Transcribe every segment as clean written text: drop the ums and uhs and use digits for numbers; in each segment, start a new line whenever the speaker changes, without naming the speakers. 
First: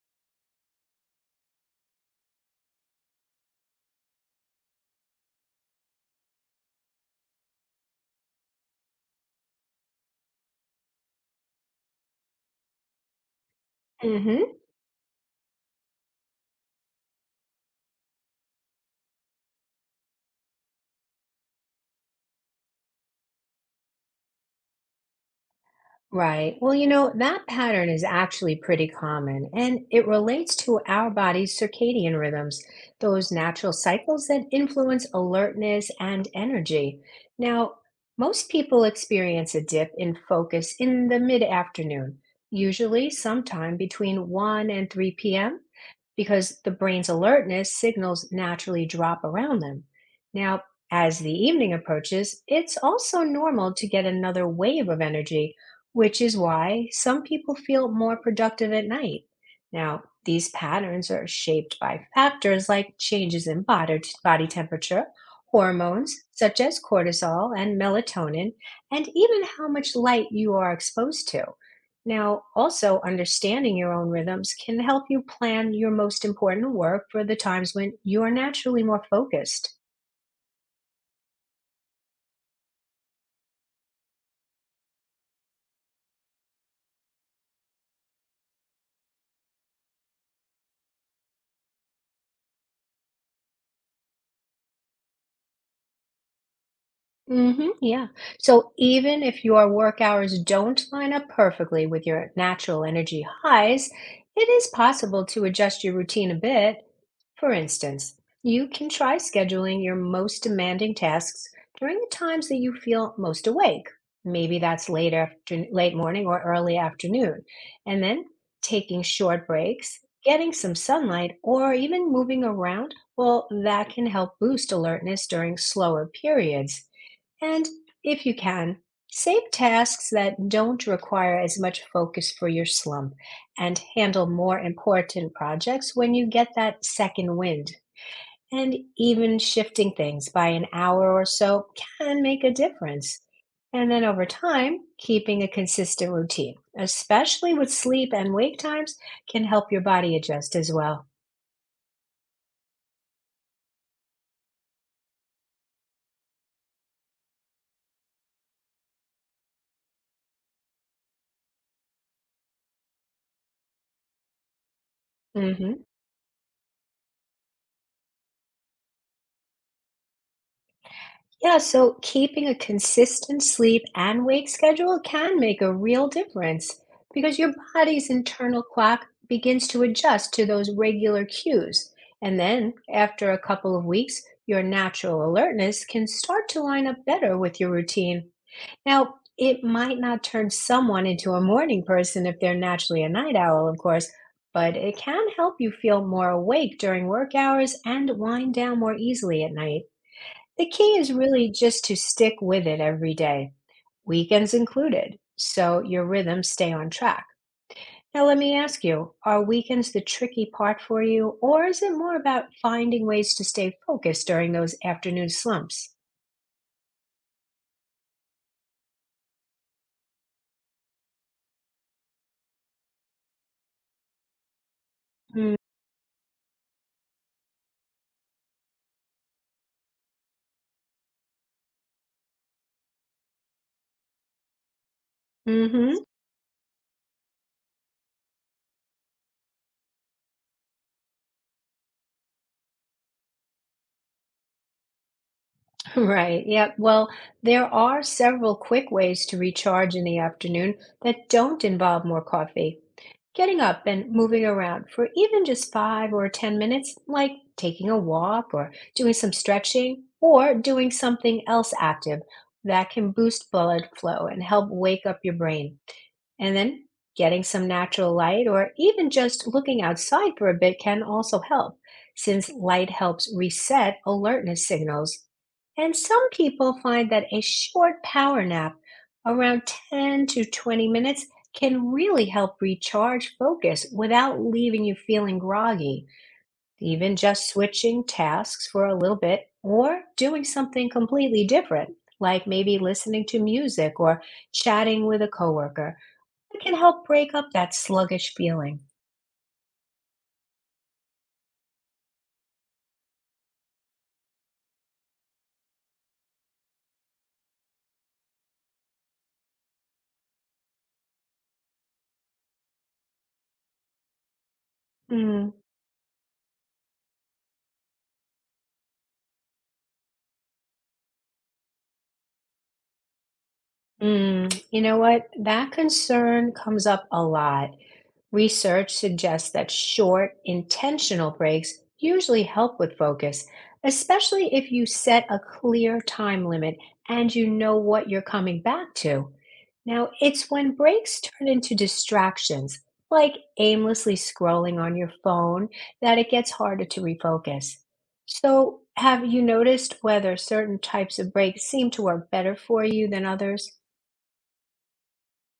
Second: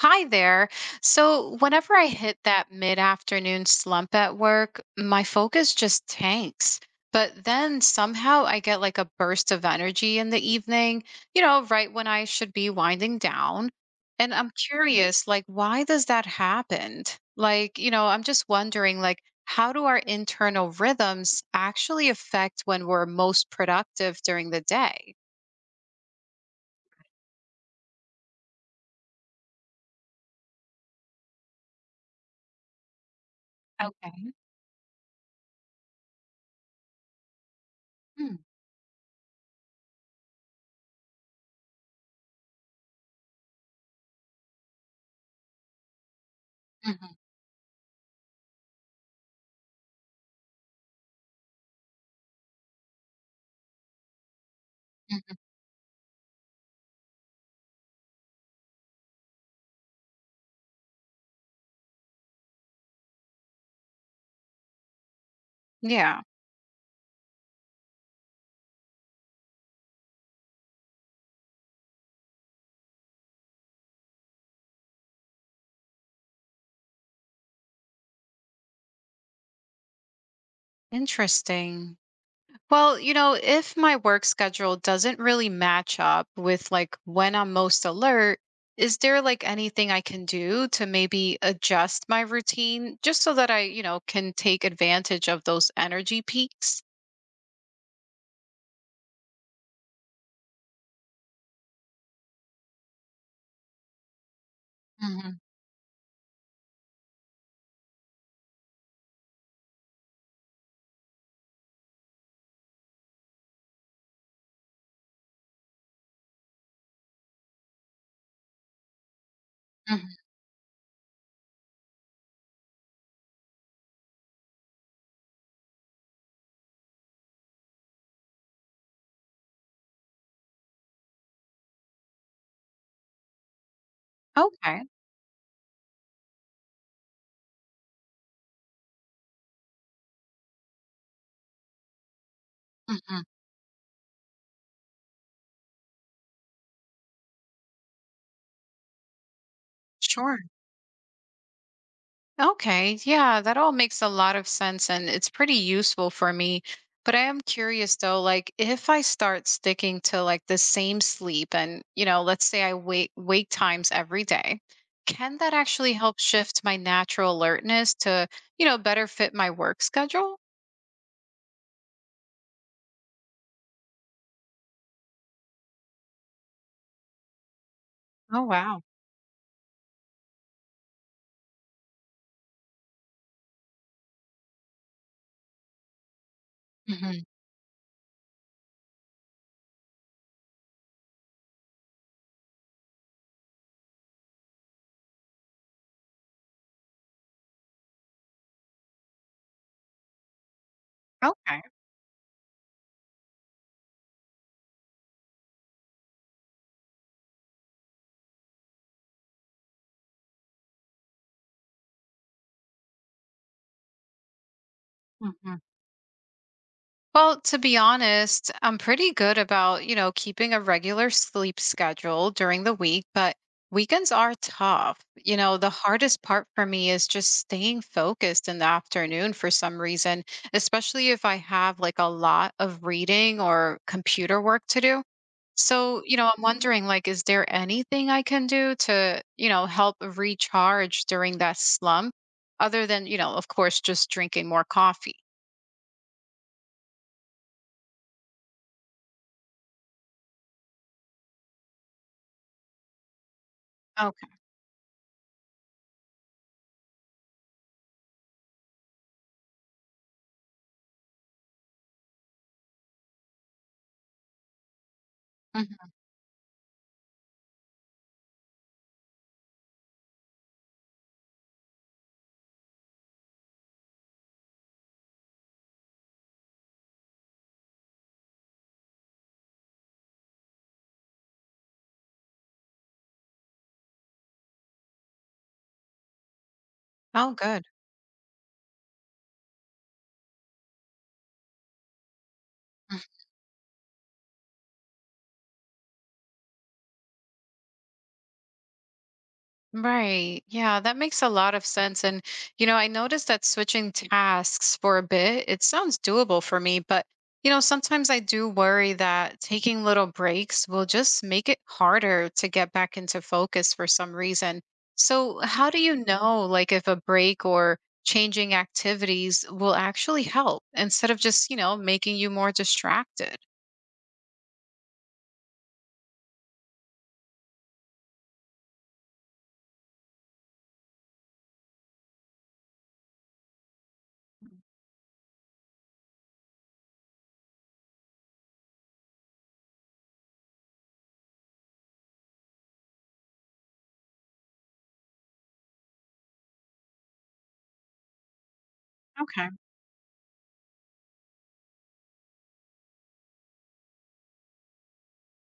Hi there. So, whenever I hit that mid afternoon slump at work, my focus just tanks. But then somehow I get like a burst of energy in the evening, right when I should be winding down. And I'm
Mhm.
curious, like, why does that happen? Like, I'm just wondering, like, how do our internal rhythms actually affect when we're most productive during the day?
Right. Well, you know, that pattern is actually pretty common and it relates to our body's circadian rhythms, those natural cycles
Okay.
that influence alertness and energy. Now,
Mm,
most people experience a dip in focus in the mid afternoon, usually sometime between 1 and 3 p.m. because the brain's
mhm,
alertness signals naturally drop around them. Now, as the evening approaches, it's also normal to get another wave of
mhm.
energy, which is why some people feel more productive at night. Now, these patterns are shaped by factors like changes in body temperature,
Yeah,
hormones such as cortisol and melatonin, and even how much light you are exposed to. Now, also understanding your own rhythms can help you plan your most important work for the times when you are naturally more focused.
interesting. Well, if my work schedule doesn't really match up with like when I'm most alert, is there like anything I can do to maybe adjust my routine just so that I can take advantage of those energy peaks?
Hmm, yeah. So even if your work hours don't line up perfectly with your natural energy highs, it is possible
Hmm.
to adjust your routine a bit. For instance, you can try scheduling your most demanding tasks during the times that you feel most awake. Maybe that's late morning or early afternoon. And then taking short breaks,
Hmm.
getting some sunlight, or even moving around, well, that can help boost alertness during slower periods. And if you can, save tasks that don't require as much focus for your slump and handle more
Okay.
important projects when you get that second wind. And even shifting things by an hour or so can make a difference.
Hmm.
And then over time, keeping a consistent routine, especially with sleep and wake times, can help your body
Sure.
adjust as well.
Okay, yeah, that all makes a lot of sense and it's pretty useful for me. But I am curious though, like if I start sticking to like the same sleep and, let's say I wake times every day, can that
Hmm.
actually help shift my natural alertness to, better fit my work schedule?
Yeah, so keeping a consistent sleep and wake schedule can make a real difference because your body's
Oh,
internal
wow.
clock begins to adjust to those regular cues. And then, after a couple of weeks, your natural alertness can start to line up
Hmm.
better with your routine. Now, it might not turn someone into a morning person if they're naturally a night owl, of course, but it can help you feel more awake during work hours and wind down more easily at night. The key is really
Okay.
just to stick with it every day, weekends included, so your rhythms stay on track. Now, let me ask you, are weekends the tricky part for you, or is it more about finding ways to stay focused during those afternoon
Mhm.
slumps?
Well, to be honest, I'm pretty good about, keeping a regular sleep schedule during the week, but weekends are tough.
Mm
The hardest part for me is just staying focused in the afternoon for some reason, especially if I have like a lot of reading or computer work to do.
hmm.
So, I'm wondering like is there anything I can do to, help recharge during that slump other than, of course just drinking more coffee?
Right. Yeah. Well, there are several quick ways to recharge in the afternoon that don't involve more coffee. Getting up and
Okay.
moving around for even just five or 10 minutes, like taking a walk or doing some stretching or doing something else active, that can boost blood flow and help wake up your brain.
Mhm.
And then getting some natural light or even just looking outside for a bit can also help, since light helps reset alertness signals. And some people find that a short power nap, around 10 to 20 minutes, can really help recharge focus without leaving you feeling groggy. Even
Oh,
just
good.
switching tasks for a little bit or doing something completely different, like maybe
Mhm.
listening to music or chatting with a coworker, it can help break up that sluggish feeling.
Right. Yeah, that makes a lot of sense. And, I noticed that switching tasks for a bit, it sounds doable for me, but, sometimes I do worry that taking little breaks will just make it harder to get back into focus for some reason. So,
Mm,
how do you know, like, if a break or changing activities will actually help instead of just, making you more distracted?
mm. You know what? That concern comes up a lot. Research suggests that short, intentional breaks usually help with focus, especially if you set a clear time limit and you know what you're coming back to. Now, it's when breaks turn into distractions, like aimlessly scrolling on your phone, that it gets harder to refocus. So, have you
Okay.
noticed whether certain types of breaks seem to work better for you than others?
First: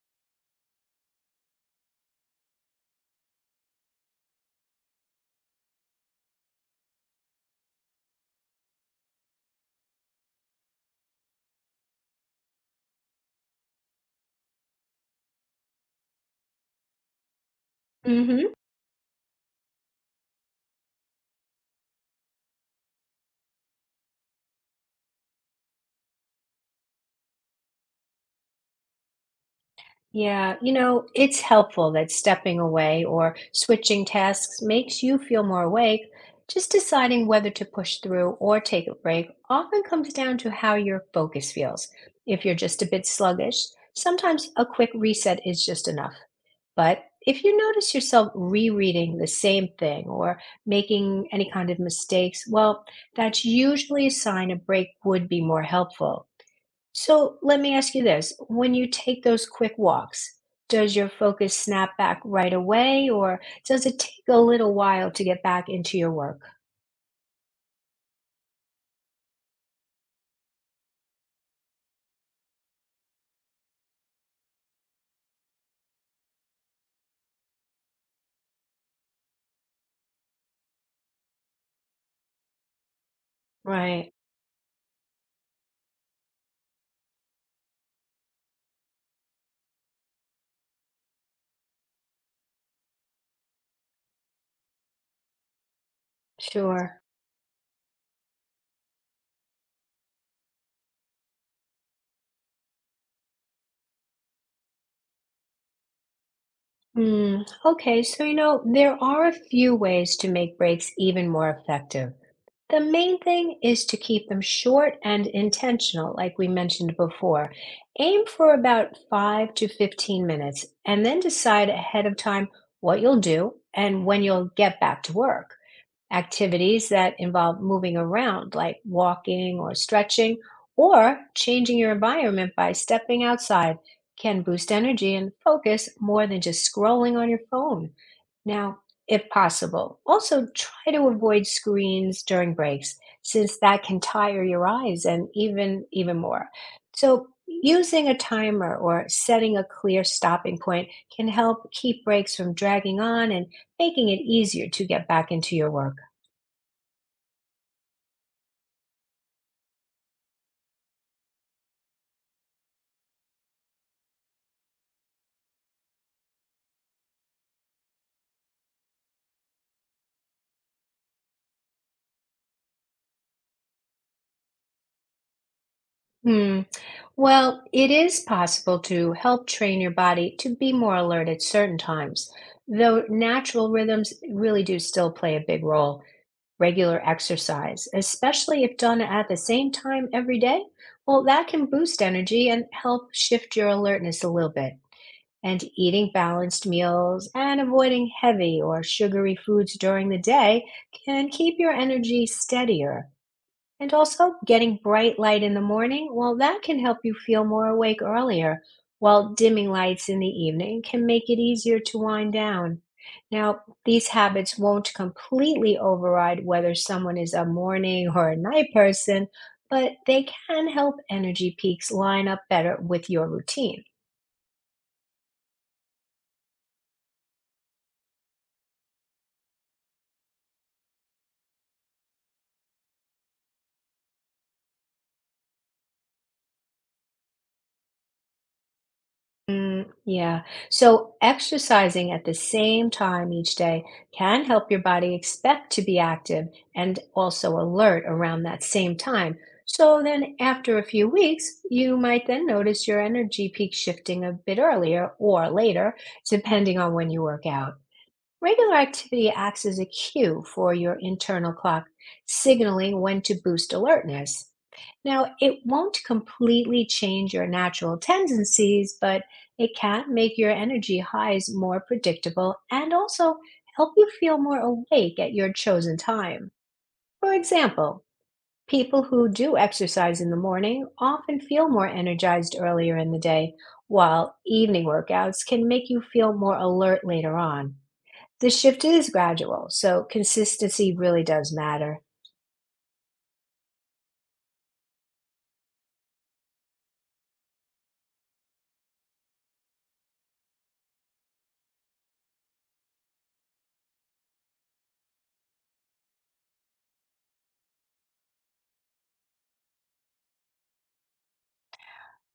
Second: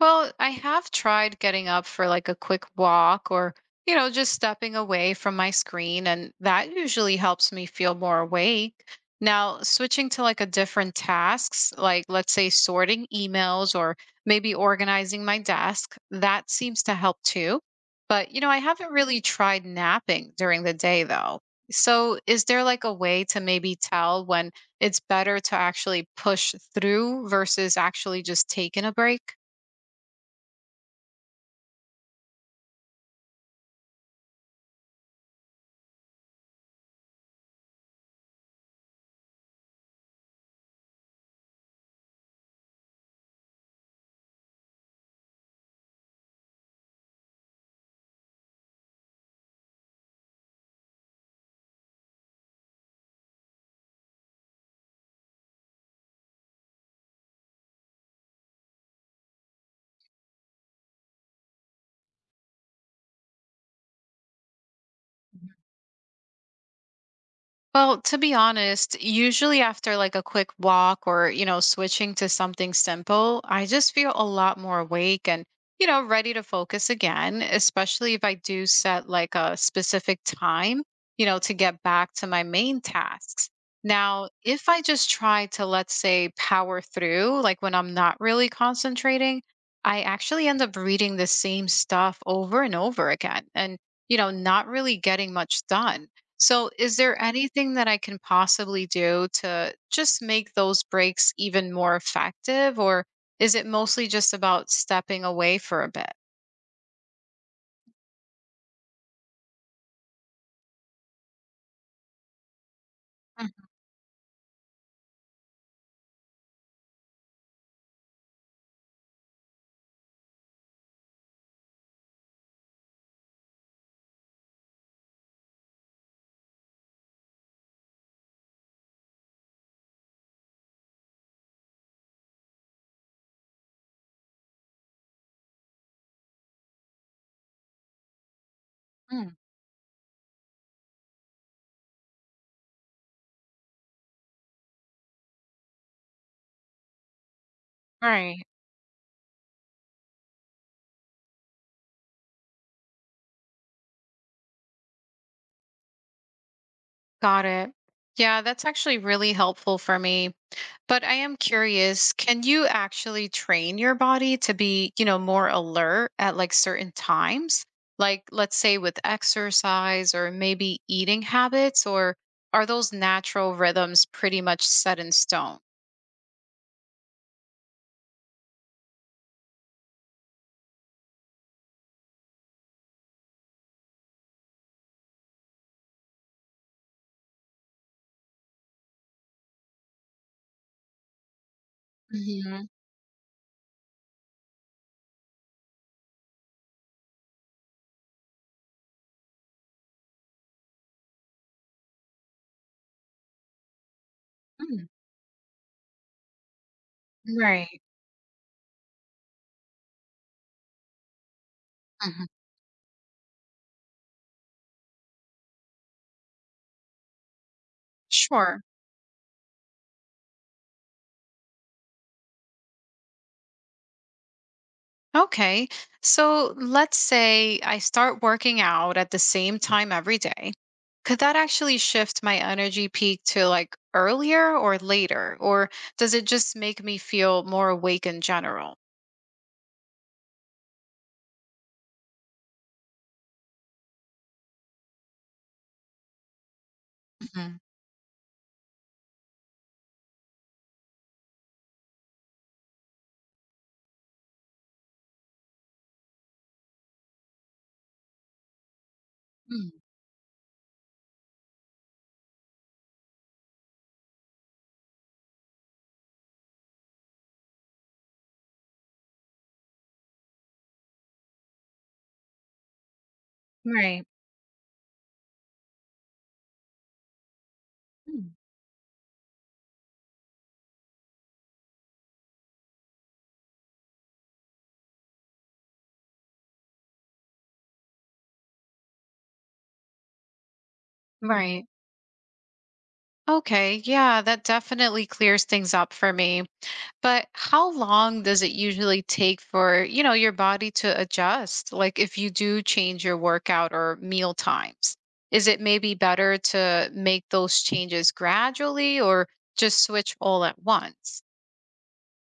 Well, I have tried getting up for like a quick walk or, just stepping away from my screen, and that usually helps me feel more awake. Now, switching to like a different tasks, like let's say sorting emails or maybe organizing my desk, that seems to help too.
Mm
But,
hmm.
I haven't really tried napping during the day though. So, is there like a way to maybe tell when it's better to actually push through versus actually just taking a break?
Yeah, you know, it's helpful that stepping away or switching tasks makes you feel more awake. Just deciding whether to push through or take a break often comes down to how your focus feels. If you're just a bit sluggish, sometimes a quick reset is just enough. But if you notice yourself rereading the same thing or making any kind of mistakes, well, that's usually a sign a break would be more helpful. So let me ask you this. When you take those quick walks, does your focus snap back right away or does it take a little while to get back into your work?
Well, to be honest, usually after like a quick walk or, switching to something simple, I just feel a lot more awake and, ready to focus again, especially if I do set like a specific time, to get back to my main tasks.
Right,
Now, if I just try to, let's say, power through, like when I'm not really concentrating, I actually end up reading the same stuff over and over again and, not really getting much done. So, is
sure.
there anything that I can possibly do to just make those breaks even more effective? Or is it mostly just about stepping away for a bit?
Hmm. Okay, so you know, there are a few ways to make breaks even more effective. The main thing is to keep them short and intentional, like we mentioned before. Aim for about 5 to 15 minutes and then decide ahead of time what you'll do and when you'll get back to work. Activities that involve moving around, like walking or stretching, or changing your environment by stepping outside, can boost energy and focus more than just scrolling on your phone. Now, if
Mhm.
possible, also try to avoid screens during breaks since that can tire your eyes and even more. So, using a
Right.
timer or setting a clear stopping point can help keep breaks from dragging on and making it easier to get back into your work.
Got it. Yeah, that's actually really helpful for me. But I am curious, can you actually train your body to be, more alert at like certain times? Like let's say with exercise or maybe eating habits, or are those natural rhythms pretty much set in stone?
Hmm. Well, it is possible to help train your body to be more alert at certain times, though natural rhythms really do still play a big role. Regular exercise, especially if done at the same time every day, well, that can boost energy and
Mhm.
help shift your alertness a little bit. And eating balanced meals and avoiding heavy or sugary foods during the day can keep your energy steadier. And also, getting
Mm,
bright light in the morning, well, that can help you feel more
right.
awake earlier, while dimming lights in the evening can make it easier to
Mhm.
wind down. Now, these habits won't completely override whether someone is a morning or a
Sure.
night person, but they can help energy peaks line up better with your routine.
Okay. So let's say I start working out at the same time every day. Could that actually shift my energy peak to like earlier or later? Or does it just make me feel more awake in general?
Mm, yeah. So exercising at the same time each day can help your body expect to be active and also
Mhm.
alert around that same time. So then after a few weeks, you might then notice your energy peak shifting a bit earlier or later, depending on when you work out. Regular activity acts as
Mm,
a cue for your internal clock, signaling when to boost alertness. Now, it won't completely change your natural tendencies, but it can make your energy highs more predictable and also help
right.
you feel more awake at your chosen time. For example,
Mm, mm.
people who do exercise in the morning often feel more energized earlier in the day, while evening workouts can make you feel more alert later on. The shift is gradual, so consistency really does
Right.
matter.
Okay. Yeah, that definitely clears things up for me. But how long does it usually take for, your body to adjust? Like if you do change your workout or meal times, is it maybe better to make those changes gradually or just switch all at once?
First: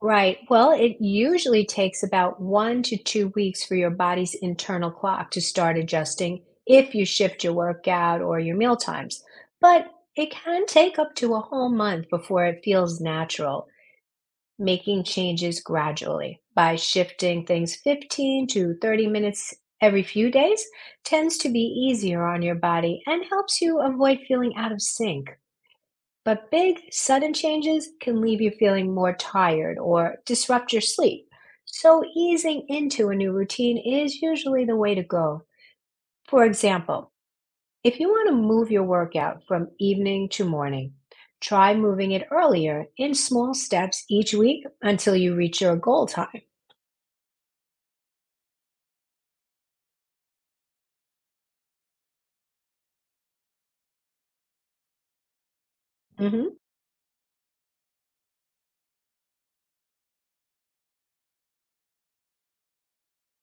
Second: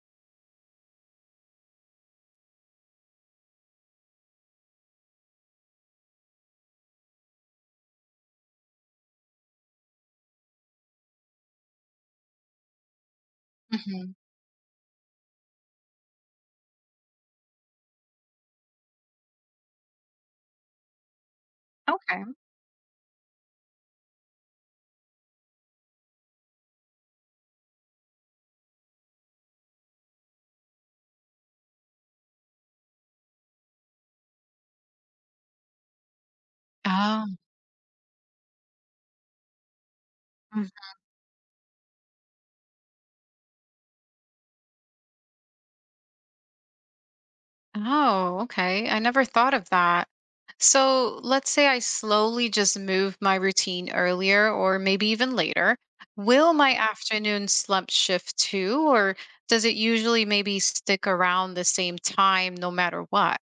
Right. Well, it usually takes about 1 to 2 weeks for your body's internal clock to start adjusting if you shift your workout or your meal times. But it can take up to a whole month before it feels natural.
Mhm.
Making changes gradually by shifting things 15 to 30 minutes every few days tends to be
Okay.
easier on your body and helps you avoid feeling out of sync. But big, sudden changes can leave you feeling more tired or disrupt your sleep. So, easing into a new routine is usually the way to go. For example,
Oh.
if you want to move your workout from evening to morning, try moving it earlier in small steps each week until you reach your goal time.
Oh, okay. I never thought of that. So let's say I slowly just move my routine earlier or maybe even later. Will
Mhm.
my afternoon slump shift too, or does it usually maybe stick around the same time no matter what?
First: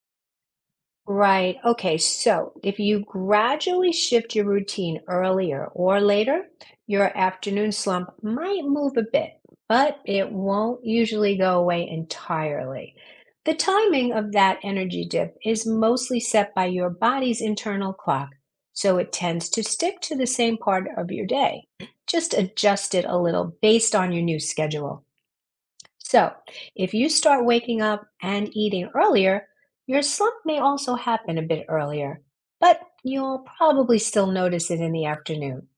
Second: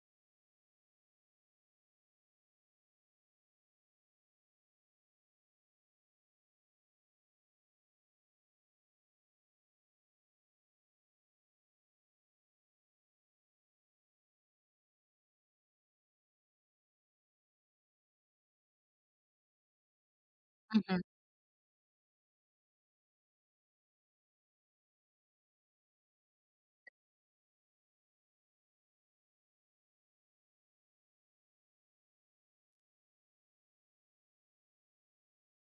Right. Okay. So if you gradually shift your routine earlier or later, your afternoon slump might move a bit, but it won't usually go away entirely. The timing of that energy dip is mostly set by your body's internal clock, so it tends to stick to the same part
Mhm.
of your day. Just adjust it a little based on your new schedule. So, if you start waking up and eating earlier, your slump may also happen a bit earlier, but you'll probably still notice it in the afternoon.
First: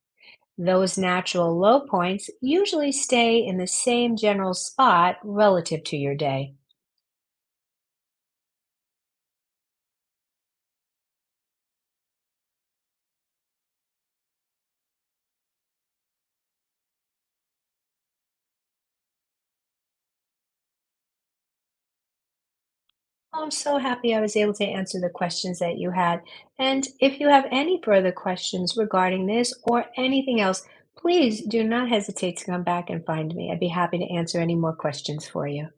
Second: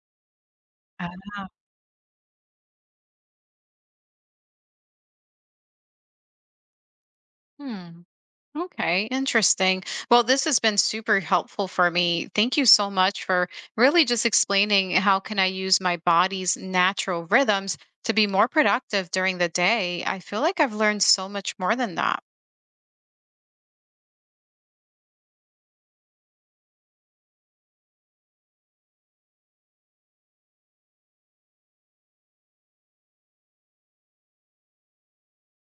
Those
Uh,
natural low points usually stay in the same general spot relative to your day.
hmm. Okay, interesting. Well, this has been super helpful for me. Thank you so much for really just explaining how can I use my body's natural rhythms to be more productive during the day. I feel like I've learned so much more than that.
Oh, I'm so happy I was able to answer the questions that you had. And if you have any further questions regarding this or anything else, please do not hesitate to come back and find me. I'd be happy to answer any more questions for you.